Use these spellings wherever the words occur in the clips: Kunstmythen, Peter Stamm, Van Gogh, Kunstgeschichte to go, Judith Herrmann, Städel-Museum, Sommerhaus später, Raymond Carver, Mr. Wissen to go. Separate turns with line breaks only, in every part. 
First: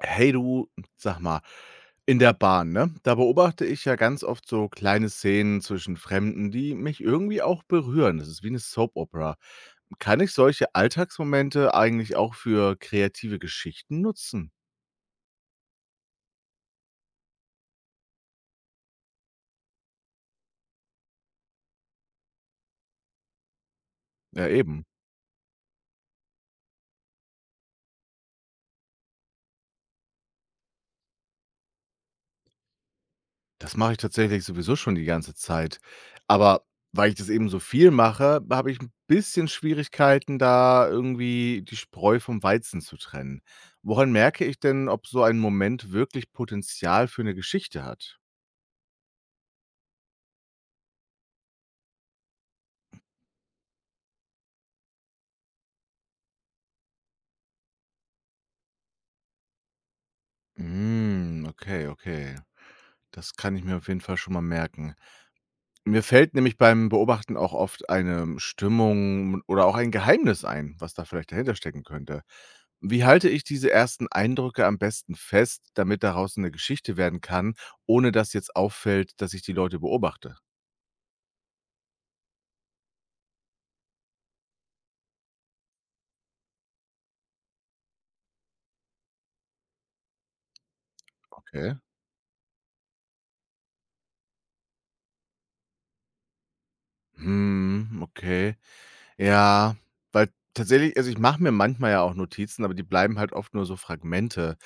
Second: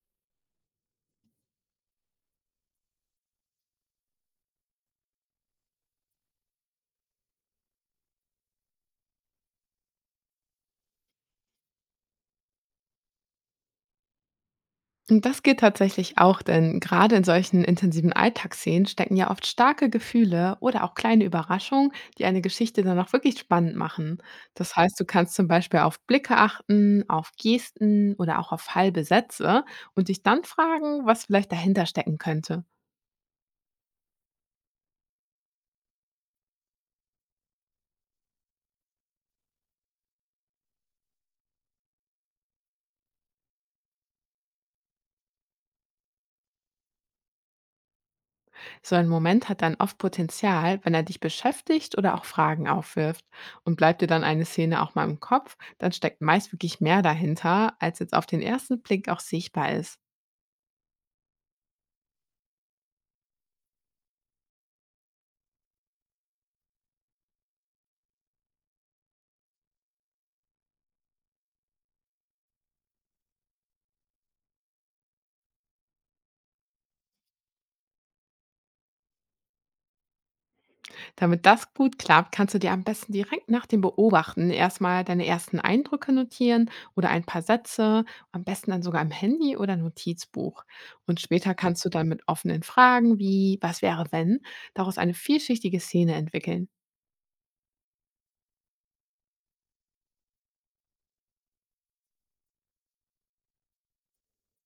Hey du, sag mal, in der Bahn, ne? Da beobachte ich ja ganz oft so kleine Szenen zwischen Fremden, die mich irgendwie auch berühren. Das ist wie eine Soap Opera. Kann ich solche Alltagsmomente eigentlich auch für kreative Geschichten nutzen?
Und das geht tatsächlich auch, denn gerade in solchen intensiven Alltagsszenen stecken ja oft starke Gefühle oder auch kleine Überraschungen, die eine Geschichte dann auch wirklich spannend machen.
Ja,
Das
eben.
heißt, du kannst zum Beispiel auf Blicke achten, auf Gesten oder auch auf halbe Sätze und dich dann fragen, was vielleicht dahinter stecken könnte.
Das mache ich tatsächlich sowieso schon die ganze Zeit. Aber weil ich das eben so viel mache, habe ich ein bisschen Schwierigkeiten, da irgendwie die Spreu vom Weizen zu trennen. Woran merke ich denn, ob so ein Moment wirklich Potenzial für eine Geschichte hat?
So ein Moment hat dann oft Potenzial, wenn er dich beschäftigt oder auch Fragen aufwirft. Und bleibt dir dann eine Szene auch mal im Kopf, dann steckt meist wirklich mehr dahinter, als jetzt auf den ersten Blick auch sichtbar ist.
Hm, okay, okay. Das kann ich mir auf jeden Fall schon mal merken. Mir fällt nämlich beim Beobachten auch oft eine Stimmung oder auch ein Geheimnis ein, was da vielleicht dahinter stecken könnte. Wie halte ich diese ersten Eindrücke am besten fest, damit daraus eine Geschichte werden kann, ohne dass jetzt auffällt, dass ich die Leute beobachte?
Damit das gut klappt, kannst du dir am besten direkt nach dem Beobachten erstmal deine ersten Eindrücke notieren oder ein paar Sätze, am besten dann sogar im Handy oder Notizbuch. Und später
Okay.
kannst du dann mit offenen Fragen wie was wäre wenn daraus eine vielschichtige Szene entwickeln.
Hm, okay. Ja, weil tatsächlich also, ich mache mir manchmal ja auch Notizen, aber die bleiben halt oft nur so Fragmente.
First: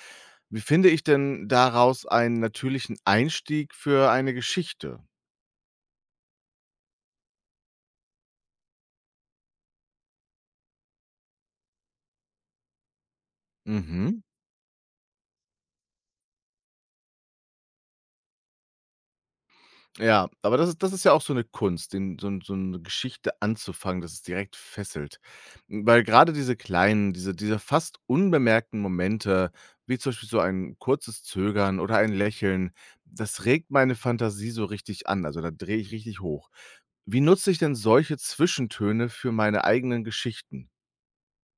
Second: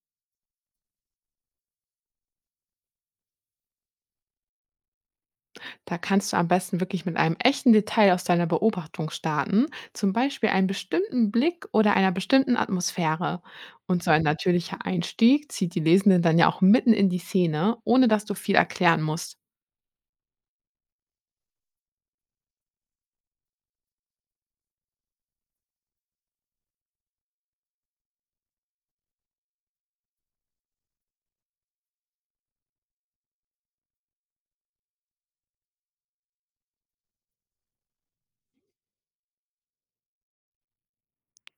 Wie finde ich denn daraus einen natürlichen Einstieg für eine Geschichte?
Da kannst du am besten wirklich mit einem echten Detail aus deiner Beobachtung starten, zum Beispiel einem bestimmten Blick oder einer bestimmten Atmosphäre. Und so ein
Mhm.
natürlicher Einstieg zieht die Lesenden dann ja auch mitten in die Szene, ohne dass du viel erklären musst.
Ja, aber das ist ja auch so eine Kunst, den so 'ne Geschichte anzufangen, dass es direkt fesselt. Hm, weil gerade diese kleinen, diese fast unbemerkten Momente, wie zum Beispiel so ein kurzes Zögern oder ein Lächeln, das regt meine Fantasie so richtig an. Also, da drehe ich richtig hoch. Wie nutze ich denn solche Zwischentöne für meine eigenen Geschichten?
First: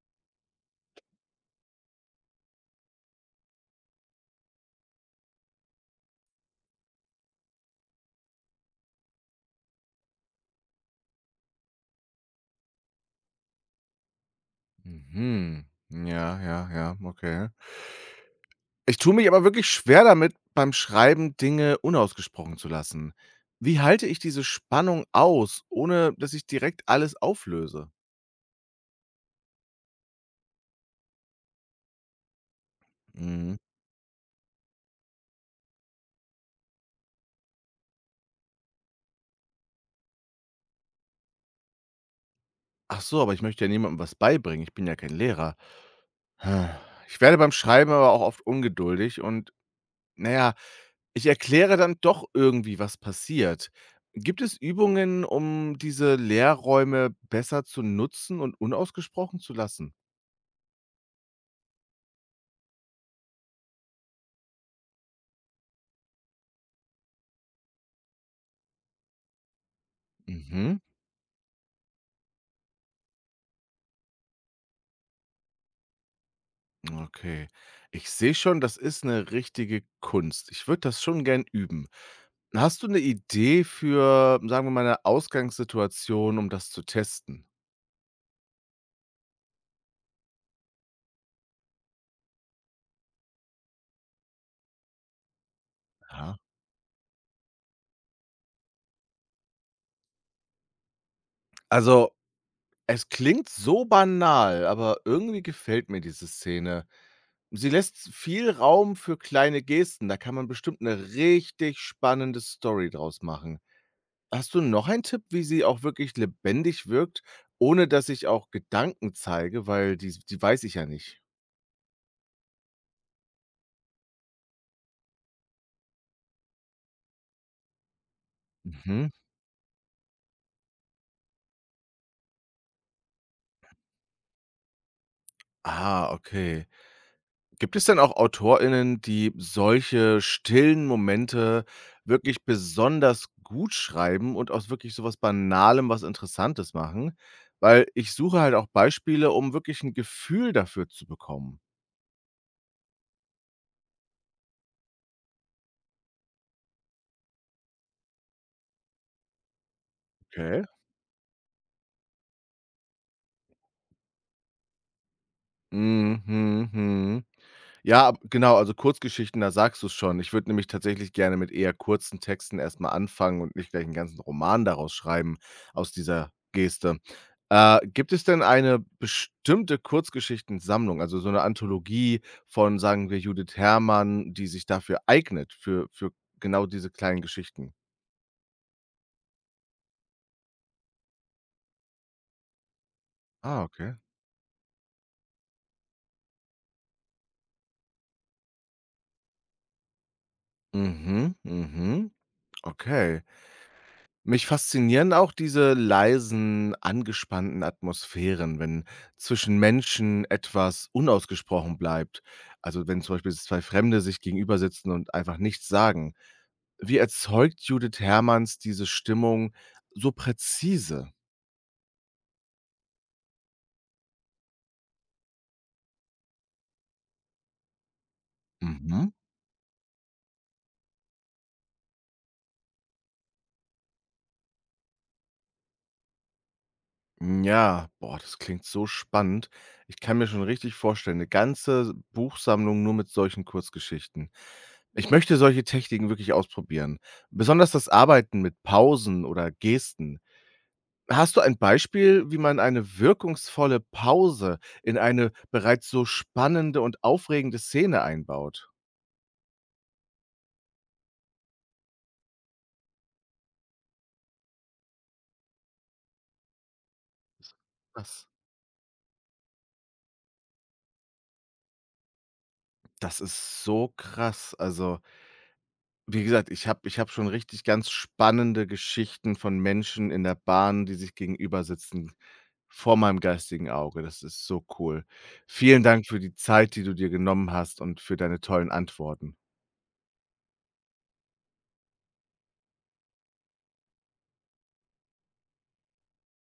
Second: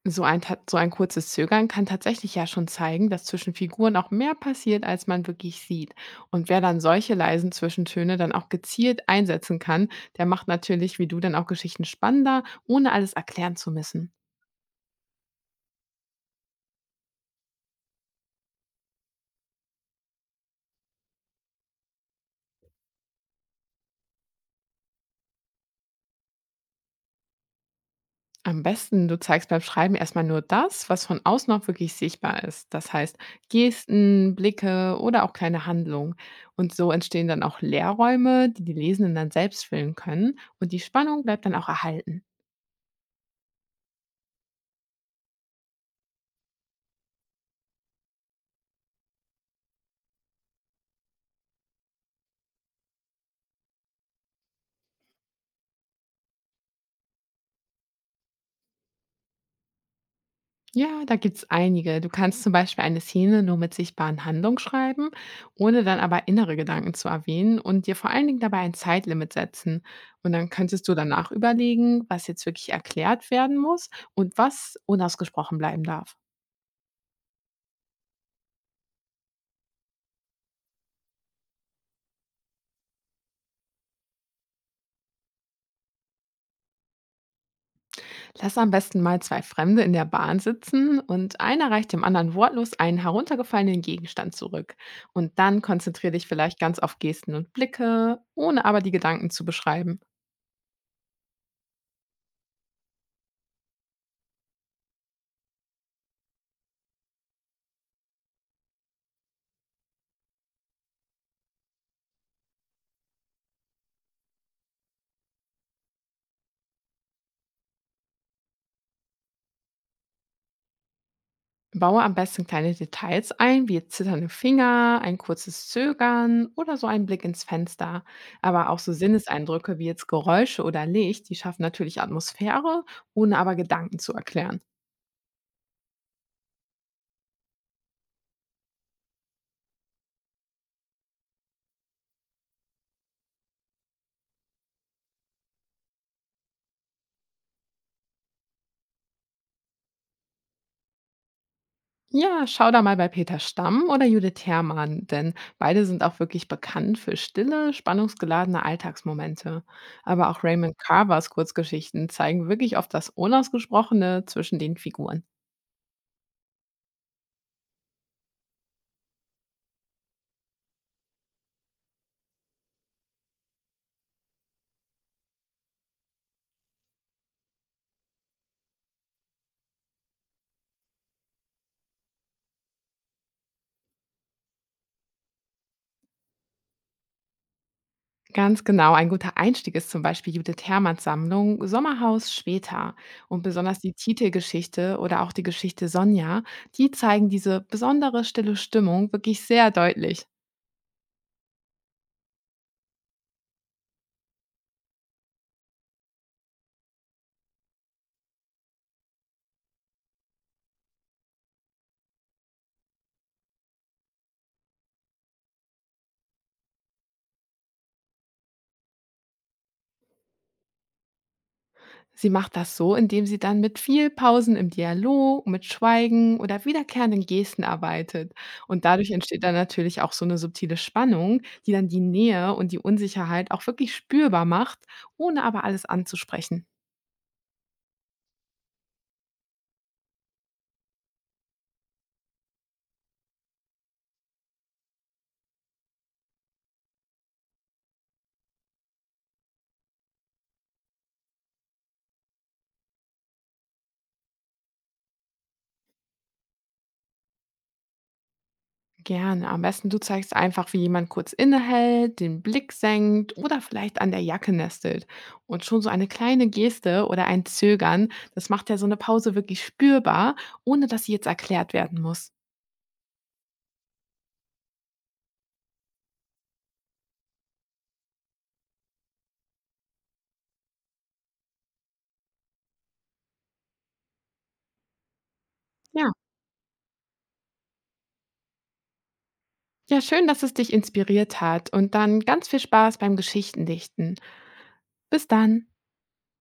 So ein kurzes Zögern kann tatsächlich ja schon zeigen, dass zwischen Figuren auch mehr passiert, als man wirklich sieht. Und wer dann solche leisen Zwischentöne dann auch gezielt einsetzen kann, der macht natürlich, wie du, dann auch Geschichten spannender, ohne alles erklären zu müssen.
Mhm. Ja, ja, ja, okay. Ich tue mich aber wirklich schwer damit, beim Schreiben Dinge unausgesprochen zu lassen. Wie halte ich diese Spannung aus, ohne dass ich direkt alles auflöse?
Am besten, du zeigst beim Schreiben erstmal nur das, was von außen auch wirklich sichtbar ist. Das heißt
Mhm.
Gesten, Blicke oder auch kleine Handlungen. Und so entstehen dann auch Leerräume, die die Lesenden dann selbst füllen können. Und die Spannung bleibt dann auch erhalten.
Ach so, aber ich möchte ja niemandem was beibringen. Ich bin ja kein Lehrer. Hm. Ich werde beim Schreiben aber auch oft ungeduldig und, naja, ich erkläre dann doch irgendwie, was passiert. Gibt es Übungen, um diese Lehrräume besser zu nutzen und unausgesprochen zu lassen?
Ja, da gibt's einige. Du kannst zum Beispiel eine Szene nur mit sichtbaren Handlungen schreiben, ohne dann aber innere Gedanken zu erwähnen und dir vor allen Dingen dabei ein Zeitlimit setzen. Und dann
Mhm.
könntest du danach überlegen, was jetzt wirklich erklärt werden muss und was unausgesprochen bleiben darf.
Okay. Ich sehe schon, das ist eine richtige Kunst. Ich würde das schon gern üben. Hast du eine Idee für, sagen wir mal, eine Ausgangssituation, um das zu testen?
Lass am besten mal zwei Fremde in der Bahn sitzen und einer reicht dem anderen wortlos einen heruntergefallenen Gegenstand zurück. Und dann konzentrier dich
Ja.
vielleicht ganz auf Gesten und Blicke, ohne aber die Gedanken zu beschreiben.
Also, es klingt so banal, aber irgendwie gefällt mir diese Szene. Sie lässt viel Raum für kleine Gesten, da kann man bestimmt eine richtig spannende Story draus machen. Hast du noch einen Tipp, wie sie auch wirklich lebendig wirkt, ohne dass ich auch Gedanken zeige, weil die weiß ich ja nicht?
Baue am besten kleine Details ein, wie zitternde Finger, ein kurzes Zögern oder so ein Blick ins Fenster. Aber auch so
Mhm.
Sinneseindrücke wie jetzt Geräusche oder Licht, die schaffen natürlich Atmosphäre, ohne aber Gedanken zu erklären.
Ah, okay. Gibt es denn auch AutorInnen, die solche stillen Momente wirklich besonders gut schreiben und aus wirklich sowas Banalem was Interessantes machen? Weil ich suche halt auch Beispiele, um wirklich ein Gefühl dafür zu bekommen.
Ja, schau da mal bei Peter Stamm oder Judith Herrmann, denn beide sind auch wirklich bekannt für stille, spannungsgeladene Alltagsmomente. Aber auch
Okay.
Raymond Carvers Kurzgeschichten zeigen wirklich oft das Unausgesprochene zwischen den Figuren.
Mhm, mhm. Ja, ab genau, also Kurzgeschichten, da sagst du es schon. Ich würde nämlich tatsächlich gerne mit eher kurzen Texten erstmal anfangen und nicht gleich einen ganzen Roman daraus schreiben aus dieser Geste. Gibt es denn eine bestimmte Kurzgeschichtensammlung, also so eine Anthologie von, sagen wir, Judith Herrmann, die sich dafür eignet, für genau diese kleinen Geschichten?
Ganz genau. Ein guter Einstieg ist zum Beispiel Judith Hermanns Sammlung Sommerhaus später. Und
Ah,
besonders die
okay.
Titelgeschichte oder auch die Geschichte Sonja, die zeigen diese besondere stille Stimmung wirklich sehr deutlich.
Mhm, mhm, okay. Mich faszinieren auch diese leisen, angespannten Atmosphären, wenn zwischen Menschen etwas unausgesprochen bleibt. Also wenn zum Beispiel zwei Fremde sich gegenüber sitzen und einfach nichts sagen. Wie erzeugt Judith Herrmanns diese Stimmung so präzise?
Sie macht das so, indem sie dann mit viel Pausen im Dialog, mit Schweigen oder wiederkehrenden Gesten arbeitet. Und dadurch
Mhm.
entsteht dann natürlich auch so eine subtile Spannung, die dann die Nähe und die Unsicherheit auch wirklich spürbar macht, ohne aber alles anzusprechen.
Hm, ja, boah, das klingt so spannend. Ich kann mir schon richtig vorstellen, eine ganze Buchsammlung nur mit solchen Kurzgeschichten. Ich möchte solche Techniken wirklich ausprobieren, besonders das Arbeiten mit Pausen oder Gesten. Hast du ein Beispiel, wie man eine wirkungsvolle Pause in eine bereits so spannende und aufregende Szene einbaut?
Gerne. Am besten du zeigst einfach, wie jemand kurz innehält, den Blick senkt oder vielleicht an der Jacke nestelt. Und schon so eine kleine Geste oder ein Zögern,
Das
das macht ja so eine Pause wirklich spürbar, ohne dass sie jetzt erklärt werden muss.
das ist so krass. Also wie gesagt, ich habe schon richtig ganz spannende Geschichten von Menschen in der Bahn, die sich gegenüber sitzen, vor meinem geistigen Auge. Das ist so cool. Vielen Dank
Ja.
für die Zeit, die du dir genommen hast und für deine tollen Antworten.
Ja, schön, dass es dich inspiriert hat und dann ganz viel Spaß beim Geschichtendichten. Bis dann.